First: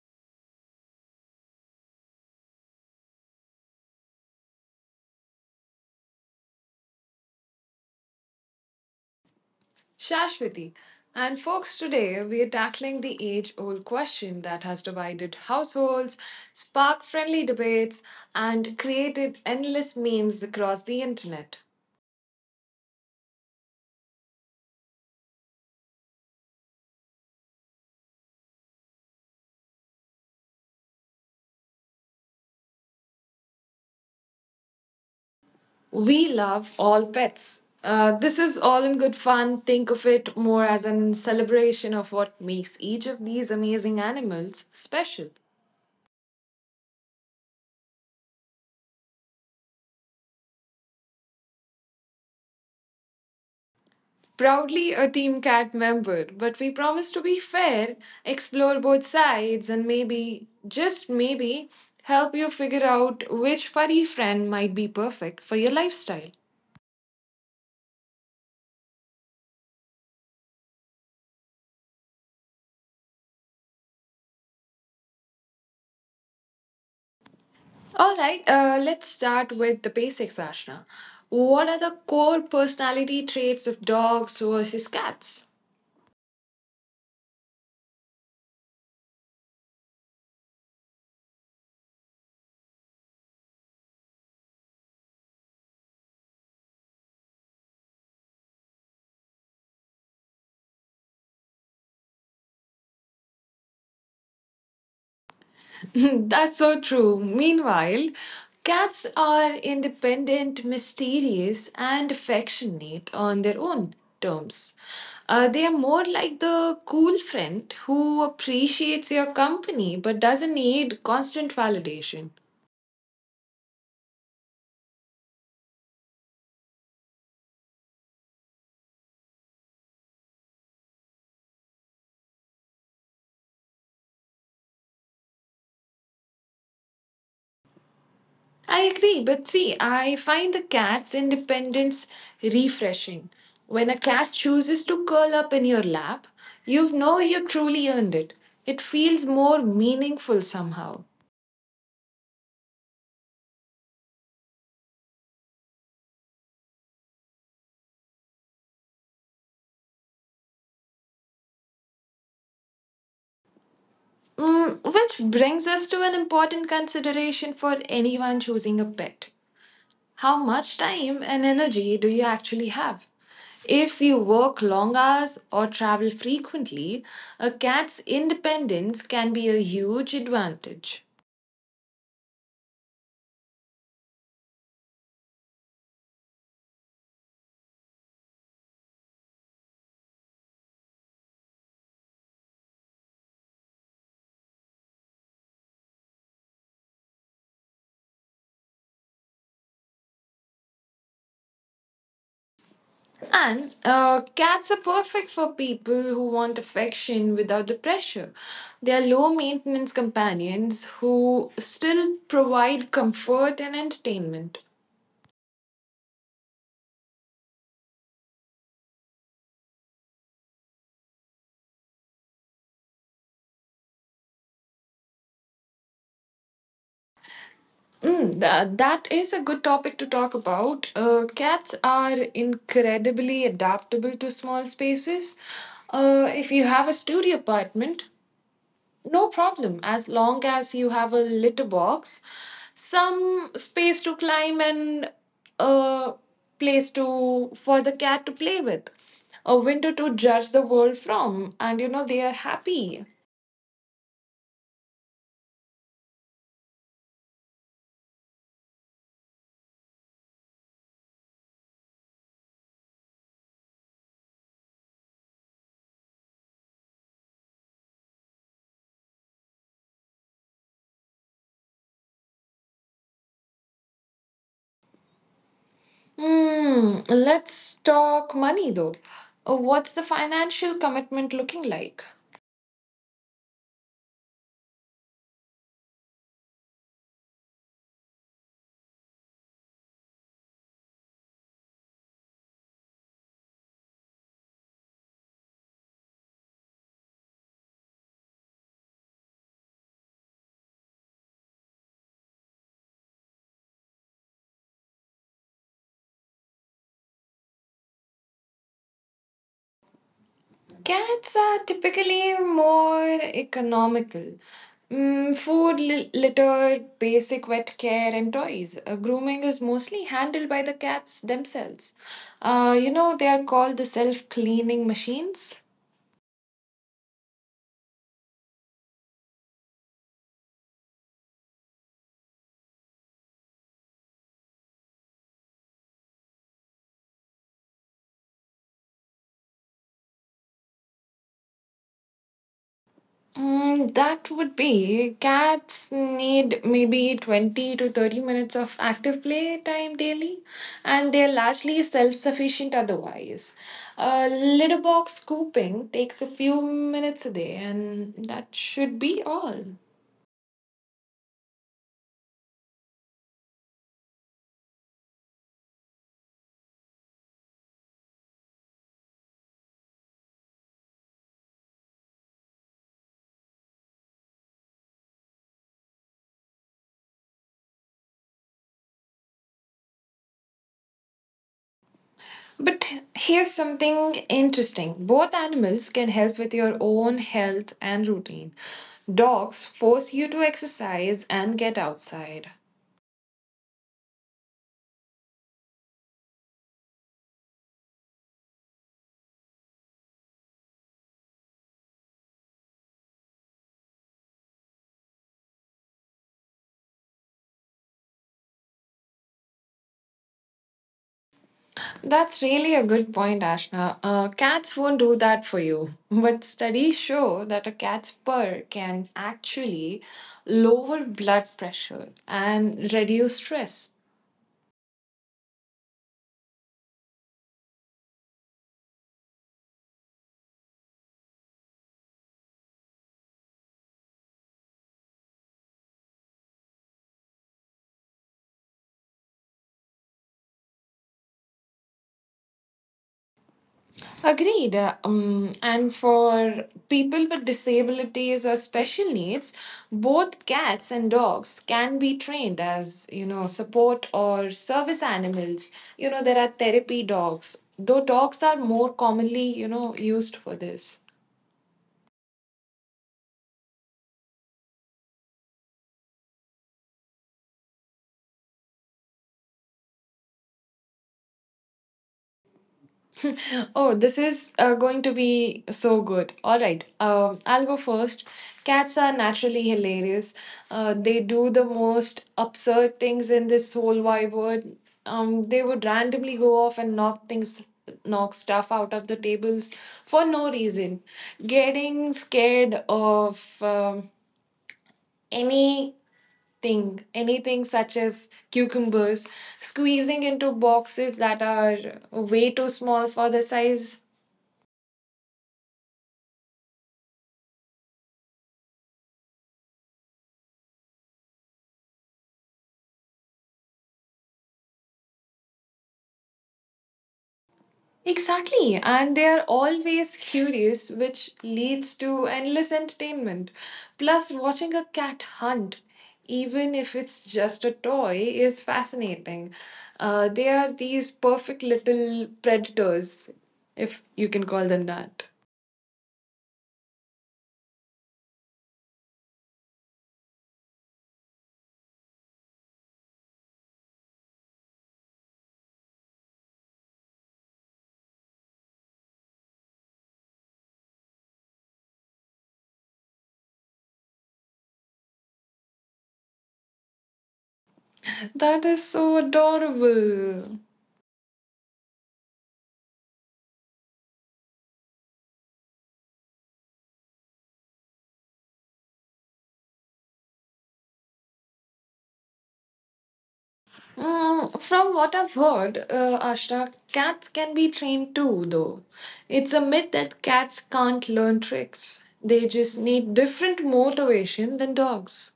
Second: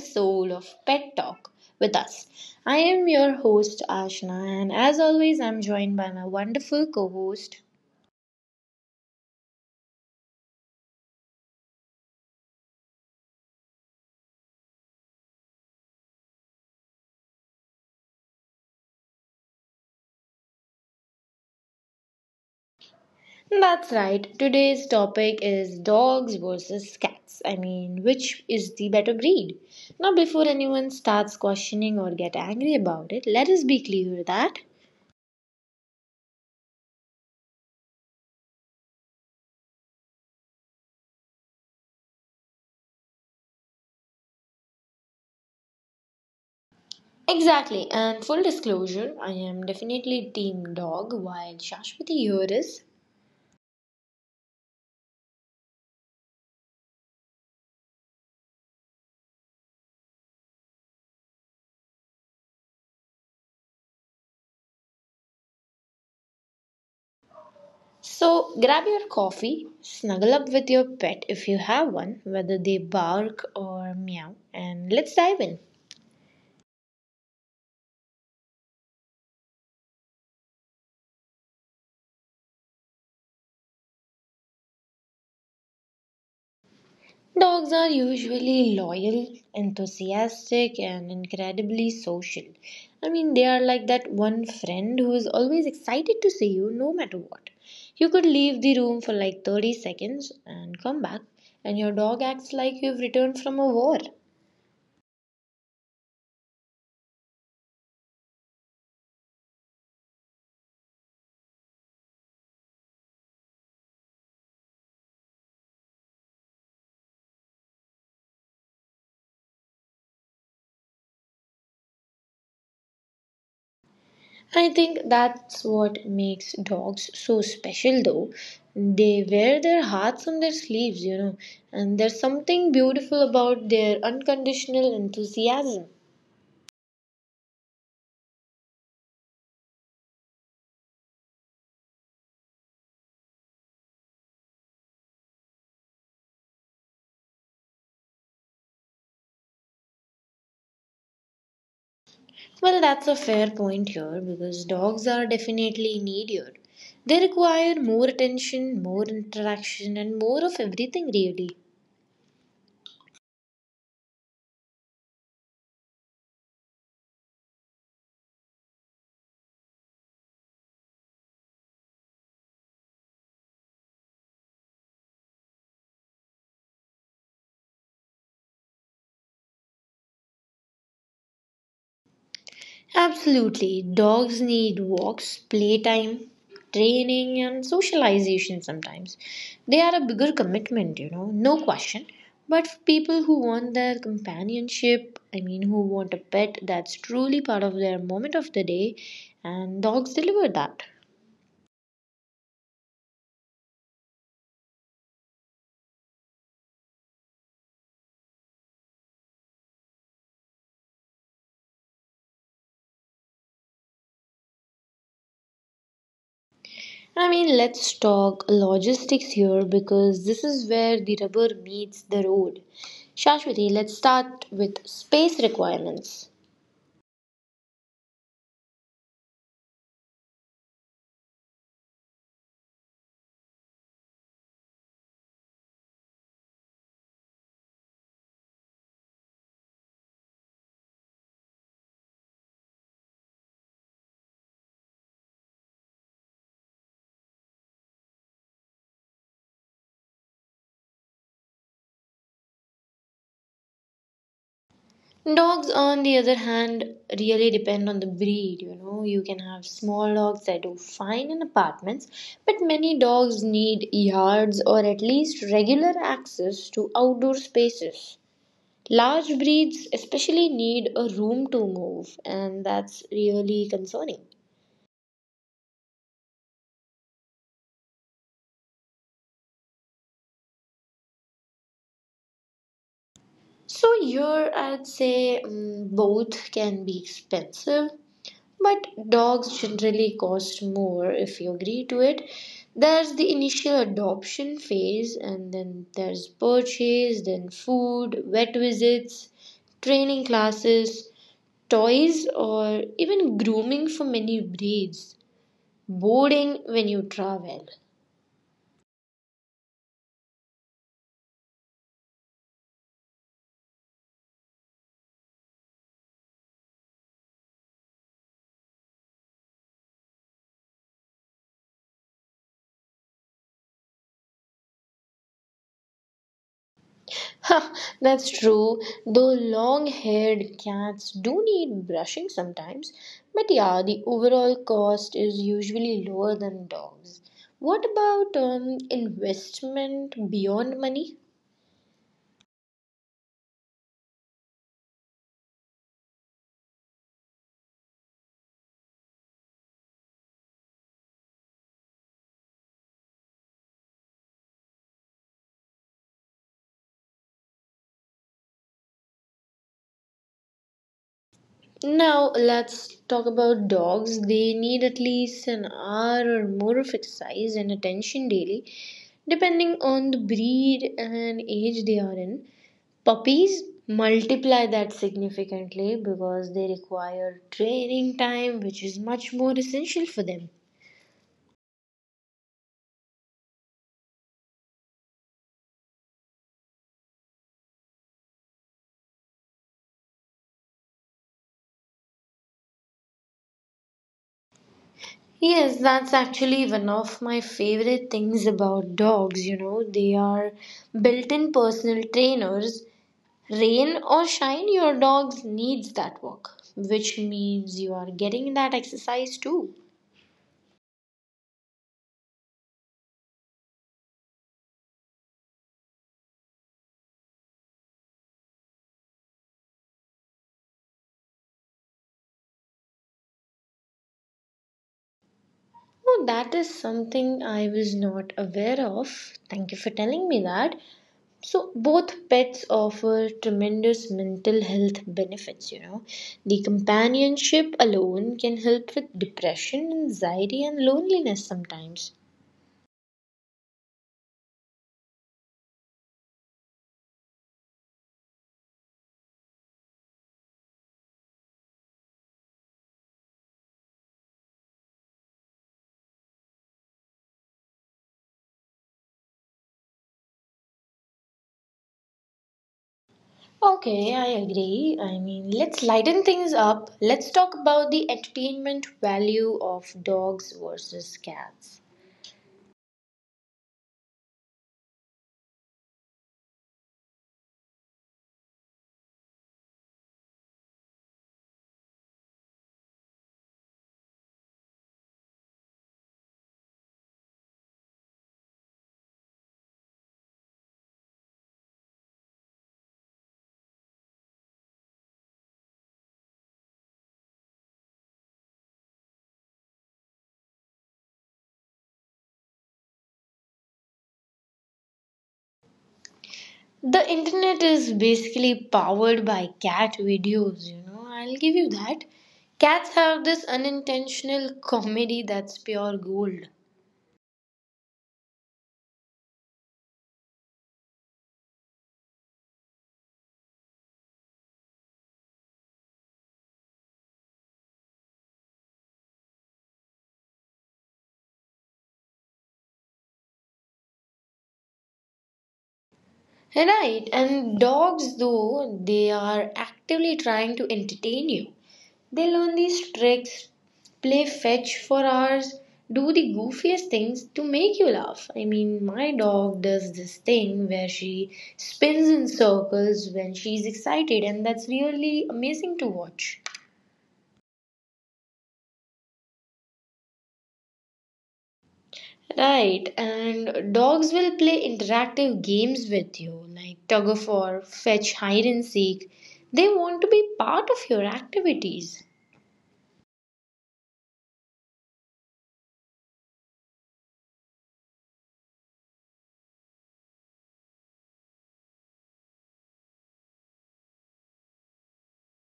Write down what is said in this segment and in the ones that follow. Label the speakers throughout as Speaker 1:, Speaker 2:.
Speaker 1: episode of Pet Talk with us. I am your host Ashna, and as always, I'm joined by my wonderful co host.
Speaker 2: Shashwati. And folks, today we are tackling the age old question that has divided households, sparked friendly debates, and created endless memes across the internet.
Speaker 1: That's right, today's topic is dogs versus cats. Which is the better breed? Now, before anyone starts questioning or get angry about it, let us be clear that
Speaker 2: We love all pets. This is all in good fun. Think of it more as a celebration of what makes each of these amazing animals special.
Speaker 1: exactly, and full disclosure, I am definitely team dog while Shashwati here is
Speaker 2: Proudly a Team Cat member, but we promise to be fair, explore both sides, and maybe, just maybe, help you figure out which furry friend might be perfect for your lifestyle.
Speaker 1: so grab your coffee, snuggle up with your pet if you have one, whether they bark or meow, and let's dive in.
Speaker 2: Alright, let's start with the basics, Ashna. What are the core personality traits of dogs versus cats?
Speaker 1: Dogs are usually loyal, enthusiastic, and incredibly social. They are like that one friend who is always excited to see you no matter what. You could leave the room for like 30 seconds and come back, and your dog acts like you've returned from a war.
Speaker 2: That's so true. Meanwhile, cats are independent, mysterious, and affectionate on their own terms. They are more like the cool friend who appreciates your company but doesn't need constant validation.
Speaker 1: I think that's what makes dogs so special, though. They wear their hearts on their sleeves, you know, and there's something beautiful about their unconditional enthusiasm.
Speaker 2: I agree, but see, I find the cat's independence refreshing. When a cat chooses to curl up in your lap, you know you truly earned it. It feels more meaningful somehow.
Speaker 1: Well, that's a fair point here because dogs are definitely needier. They require more attention, more interaction, and more of everything, really.
Speaker 2: Which brings us to an important consideration for anyone choosing a pet. How much time and energy do you actually have? If you work long hours or travel frequently, a cat's independence can be a huge advantage.
Speaker 1: Absolutely. Dogs need walks, playtime, training, and socialization sometimes. They are a bigger commitment, you know, no question. But for people who want their companionship, who want a pet that's truly part of their moment of the day, and dogs deliver that.
Speaker 2: And cats are perfect for people who want affection without the pressure. They are low maintenance companions who still provide comfort and entertainment.
Speaker 1: Let's talk logistics here because this is where the rubber meets the road. Shashwati, let's start with space requirements.
Speaker 2: That is a good topic to talk about. Cats are incredibly adaptable to small spaces. If you have a studio apartment, no problem, as long as you have a litter box, some space to climb, and a place to for the cat to play with, a window to judge the world from, and you know they are happy.
Speaker 1: Dogs, on the other hand, really depend on the breed. You know, you can have small dogs that do fine in apartments, but many dogs need yards or at least regular access to outdoor spaces. Large breeds, especially, need a room to move, and that's really concerning.
Speaker 2: Hmm. Let's talk money though. What's the financial commitment looking like?
Speaker 1: So, here I'd say mm, both can be expensive. But dogs generally cost more if you agree to it. There's the initial adoption phase, and then there's purchase, then food, vet visits, training classes, toys, or even grooming for many breeds, boarding when you travel.
Speaker 2: Cats are typically more economical. Food, litter, basic vet care, and toys. Grooming is mostly handled by the cats themselves. You know, they are called the self cleaning machines.
Speaker 1: That's true, though long haired cats do need brushing sometimes. But yeah, the overall cost is usually lower than dogs. What about investment beyond money?
Speaker 2: That would be cats need maybe 20 to 30 minutes of active play time daily, and they're largely self sufficient otherwise. A litter box scooping takes a few minutes a day, and that should be all.
Speaker 1: Now let's talk about dogs. They need at least an hour or more of exercise and attention daily, depending on the breed and age they are in. Puppies multiply that significantly because they require training time, which is much more essential for them.
Speaker 2: But here's something interesting both animals can help with your own health and routine. Dogs force you to exercise and get outside.
Speaker 1: Yes, that's actually one of my favorite things about dogs. You know, they are built in personal trainers. Rain or shine, your dog needs that walk, which means you are getting that exercise too.
Speaker 2: That's really a good point, Ashna. Cats won't do that for you. But studies show that a cat's purr can actually lower blood pressure and reduce stress.
Speaker 1: Oh, that is something I was not aware of. Thank you for telling me that. So, both pets offer tremendous mental health benefits, you know. The companionship alone can help with depression, anxiety, and loneliness sometimes.
Speaker 2: Agreed. And for people with disabilities or special needs, both cats and dogs can be trained as, you know, support or service animals. You know, there are therapy dogs, though dogs are more commonly, you know, used for this.
Speaker 1: Okay, I agree. Let's lighten things up. Let's talk about the entertainment value of dogs versus cats.
Speaker 2: Oh, this is going to be so good. All right, I'll go first. Cats are naturally hilarious. They do the most absurd things in this whole wide world. They would randomly go off and knock things, knock stuff out of the tables for no reason. Getting scared of anything, anything such as cucumbers, squeezing into boxes that are way too small for the size.
Speaker 1: The internet is basically powered by cat videos, you know, I'll give you that. Cats have this unintentional comedy that's pure gold.
Speaker 2: Exactly, and they are always curious, which leads to endless entertainment. Plus, watching a cat hunt, even if it's just a toy, is fascinating. They are these perfect little predators, if you can call them that.
Speaker 1: Right, and dogs, though they are actively trying to entertain you, they learn these tricks, play fetch for hours, do the goofiest things to make you laugh. My dog does this thing where she spins in circles when she's excited, and that's really amazing to watch.
Speaker 2: That is so adorable.
Speaker 1: Right, and dogs will play interactive games with you, like tug of war, fetch, hide and seek. They want to be part of your activities.
Speaker 2: From what I've heard, Ashra, cats can be trained too, though. It's a myth that cats can't learn tricks. They just need different motivation than dogs.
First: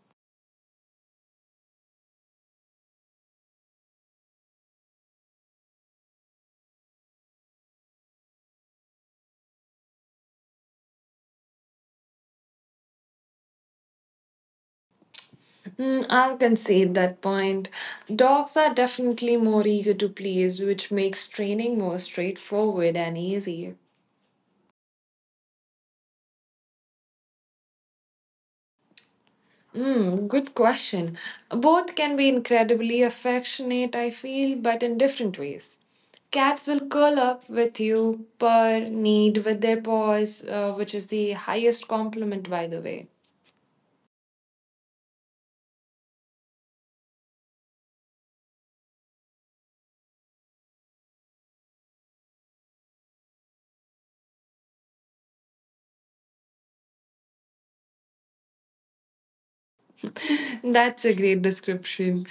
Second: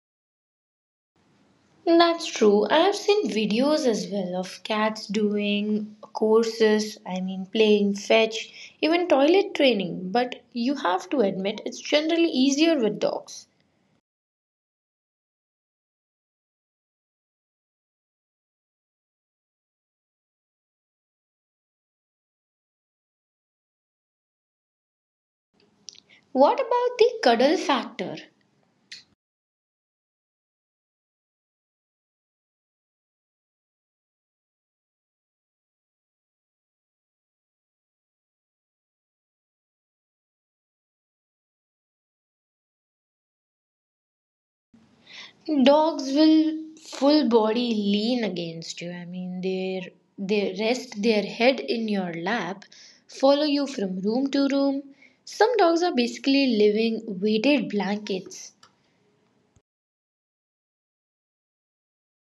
Speaker 1: That's true. I've seen videos as well of cats doing courses, playing fetch, even toilet training. But you have to admit, it's generally easier with dogs.
Speaker 2: I'll concede that point. Dogs are definitely more eager to please, which makes training more straightforward and easy.
Speaker 1: What about the cuddle factor?
Speaker 2: Good question. Both can be incredibly affectionate, I feel, but in different ways. Cats will curl up with you, purr, knead with their paws, which is the highest compliment, by the way.
Speaker 1: Dogs will full body lean against you. They rest their head in your lap, follow you from room to room. Some dogs are basically living weighted blankets.
Speaker 2: That's a great description.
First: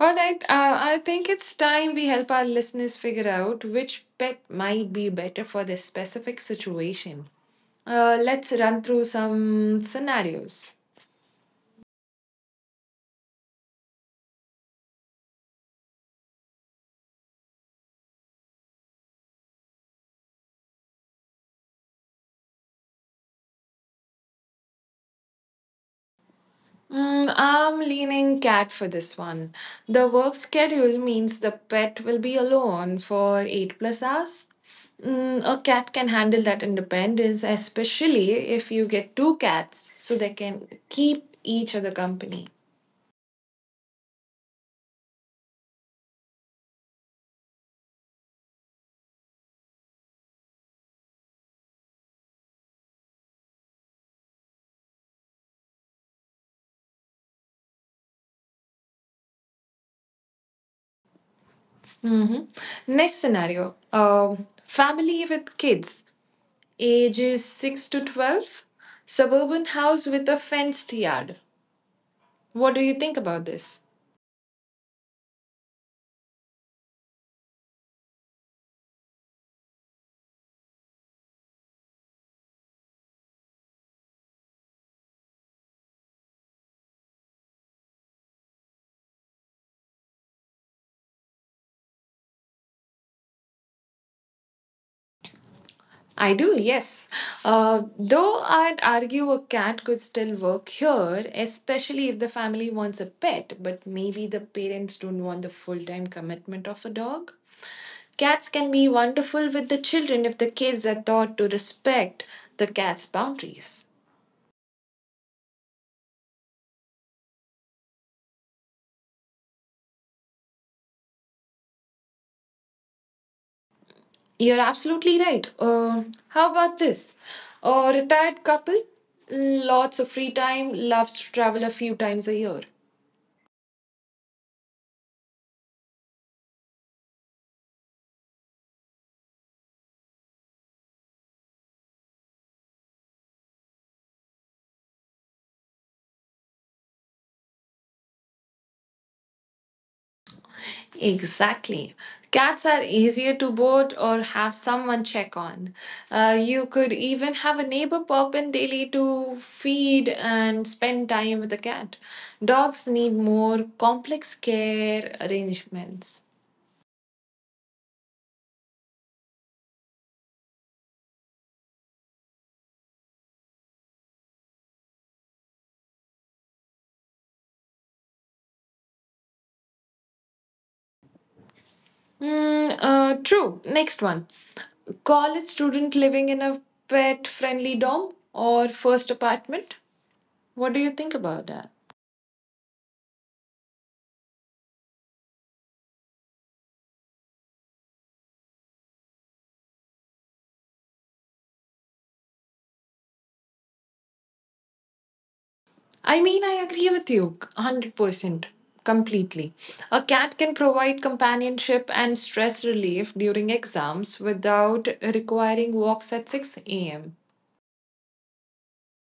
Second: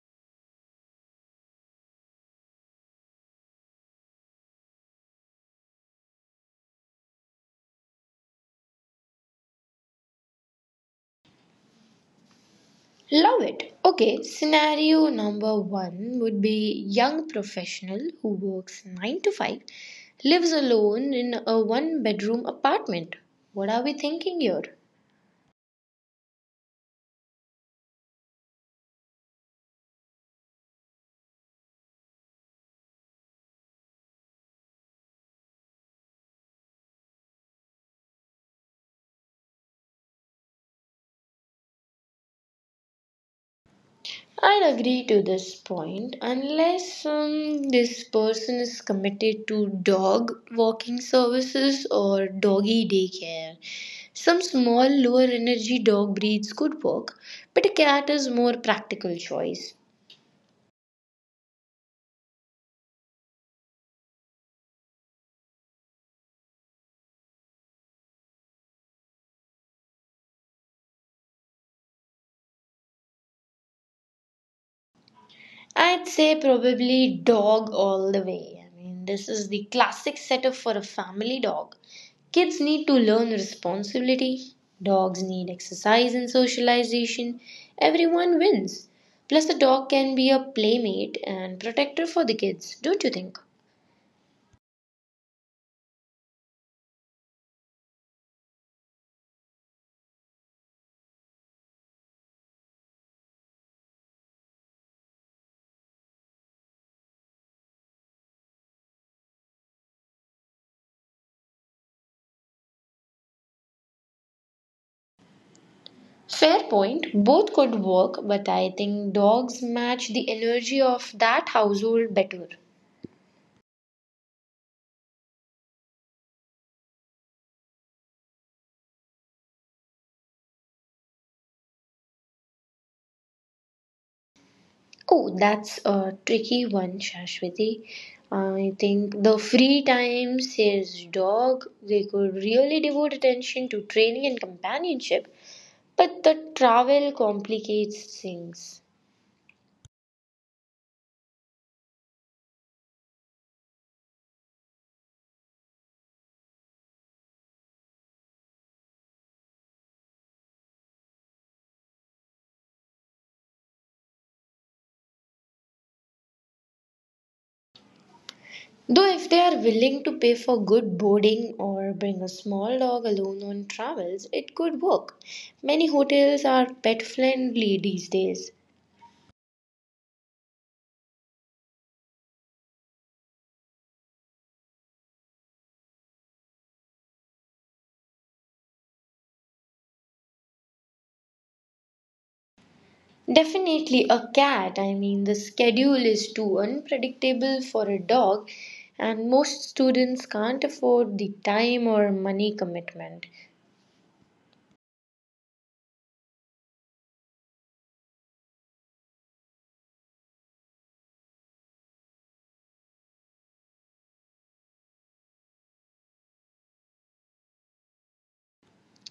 Speaker 2: All right, I think it's time we help our listeners figure out which pet might be better for their specific situation. Let's run through some scenarios.
Speaker 1: Love it. Okay, scenario number one would be young professional who works 9 to 5, lives alone in a one bedroom apartment. What are we thinking here?
Speaker 2: I'm leaning cat for this one. The work schedule means the pet will be alone for 8 plus hours. A cat can handle that independence, especially if you get two cats so they can keep each other company.
Speaker 1: I'd agree to this point unless this person is committed to dog walking services or doggy daycare. Some small, lower energy dog breeds could work, but a cat is more practical choice.
Speaker 2: hmm Next scenario, um, family with kids, ages 6 to 12, suburban house with a fenced yard. What do you think about this?
Speaker 1: I'd say probably dog all the way. This is the classic setup for a family dog. Kids need to learn responsibility, dogs need exercise and socialization. Everyone wins. Plus, the dog can be a playmate and protector for the kids, don't you think?
Speaker 2: I do, yes. Though I'd argue a cat could still work here, especially if the family wants a pet, but maybe the parents don't want the full time commitment of a dog. Cats can be wonderful with the children if the kids are taught to respect the cat's boundaries.
Speaker 1: Fair point, both could work, but I think dogs match the energy of that household better.
Speaker 2: You're absolutely right. How about this? A retired couple, lots of free time, loves to travel a few times a year.
Speaker 1: Oh, that's a tricky one, Shashwati. I think the free time says dog, they could really devote attention to training and companionship, but the travel complicates things.
Speaker 2: Exactly. Cats are easier to board or have someone check on. You could even have a neighbor pop in daily to feed and spend time with the cat. Dogs need more complex care arrangements.
Speaker 1: Though, if they are willing to pay for good boarding or bring a small dog alone on travels, it could work. Many hotels are pet friendly these days.
Speaker 2: True. Next one. College student living in a pet friendly dorm or first apartment? What do you think about that?
Speaker 1: Definitely a cat. The schedule is too unpredictable for a dog, and most students can't afford the time or money commitment.
Speaker 2: I mean, I agree with you 100% completely. A cat can provide companionship and stress relief during exams without requiring walks at 6 a.m.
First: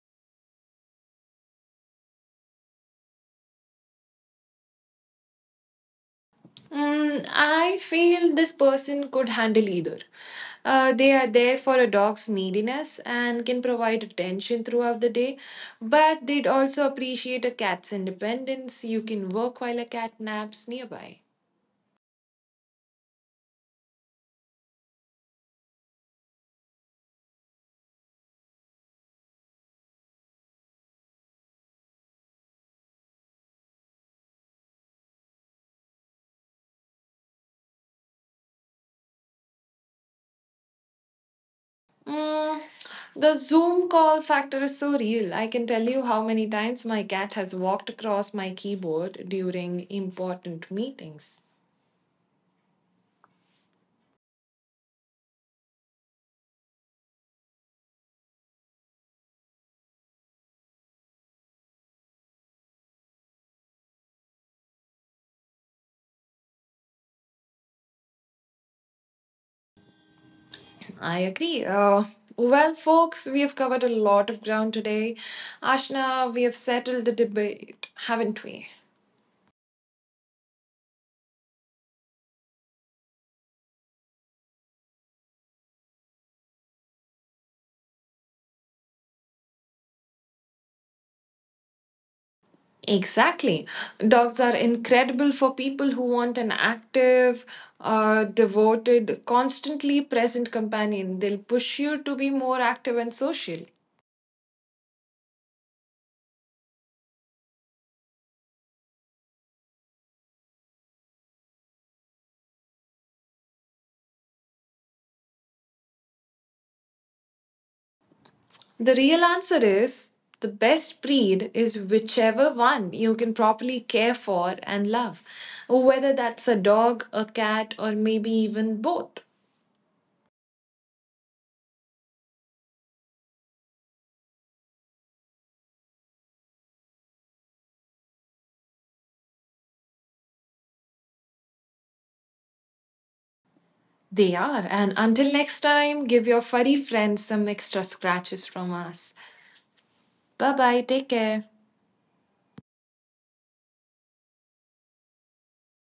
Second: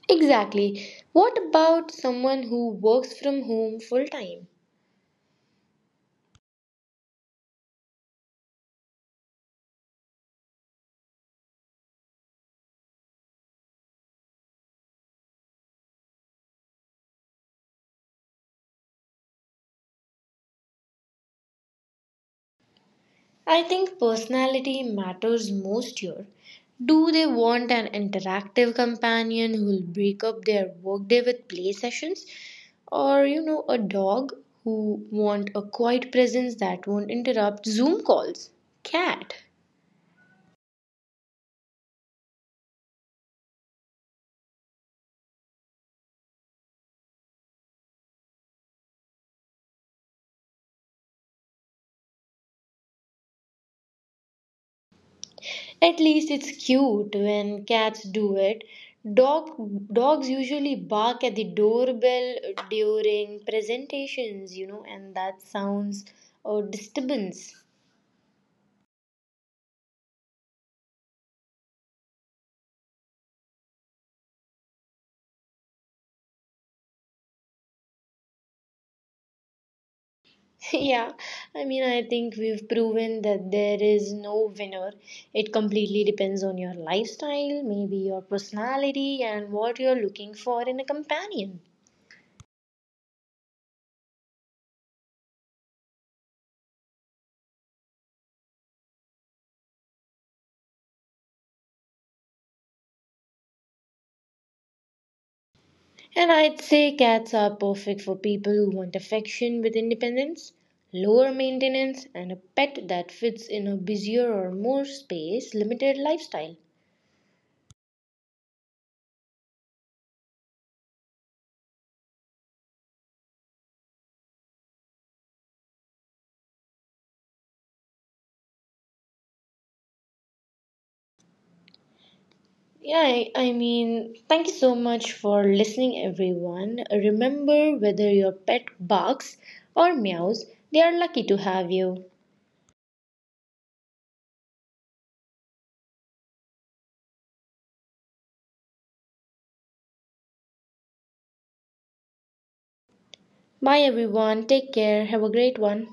Speaker 1: Exactly. What about someone who works from home full time?
Speaker 2: I feel this person could handle either. They are there for a dog's neediness and can provide attention throughout the day, but they'd also appreciate a cat's independence. You can work while a cat naps nearby.
Speaker 1: I think personality matters most here. Do they want an interactive companion who will break up their workday with play sessions? Or, you know, a dog who want a quiet presence that won't interrupt Zoom calls? Cat.
Speaker 2: Mm, the Zoom call factor is so real. I can tell you how many times my cat has walked across my keyboard during important meetings.
Speaker 1: At least it's cute when cats do it. Dog Dogs usually bark at the doorbell during presentations, you know, and that sounds a disturbance.
Speaker 2: I agree. Well, folks, we have covered a lot of ground today. Ashna, we have settled the debate, haven't we?
Speaker 1: Yeah, I think we've proven that there is no winner. It completely depends on your lifestyle, maybe your personality, and what you're looking for in a companion.
Speaker 2: Exactly. Dogs are incredible for people who want an active, devoted, constantly present companion. They'll push you to be more active and social.
Speaker 1: And I'd say cats are perfect for people who want affection with independence, lower maintenance, and a pet that fits in a busier or more space limited lifestyle.
Speaker 2: The real answer is the best breed is whichever one you can properly care for and love, whether that's a dog, a cat, or maybe even both.
Speaker 1: Yeah, I thank you so much for listening, everyone. Remember, whether your pet barks or meows, they are lucky to have you.
Speaker 2: They are. And until next time, give your furry friends some extra scratches from us. Bye bye. Take care.
Speaker 1: Bye, everyone. Take care. Have a great one.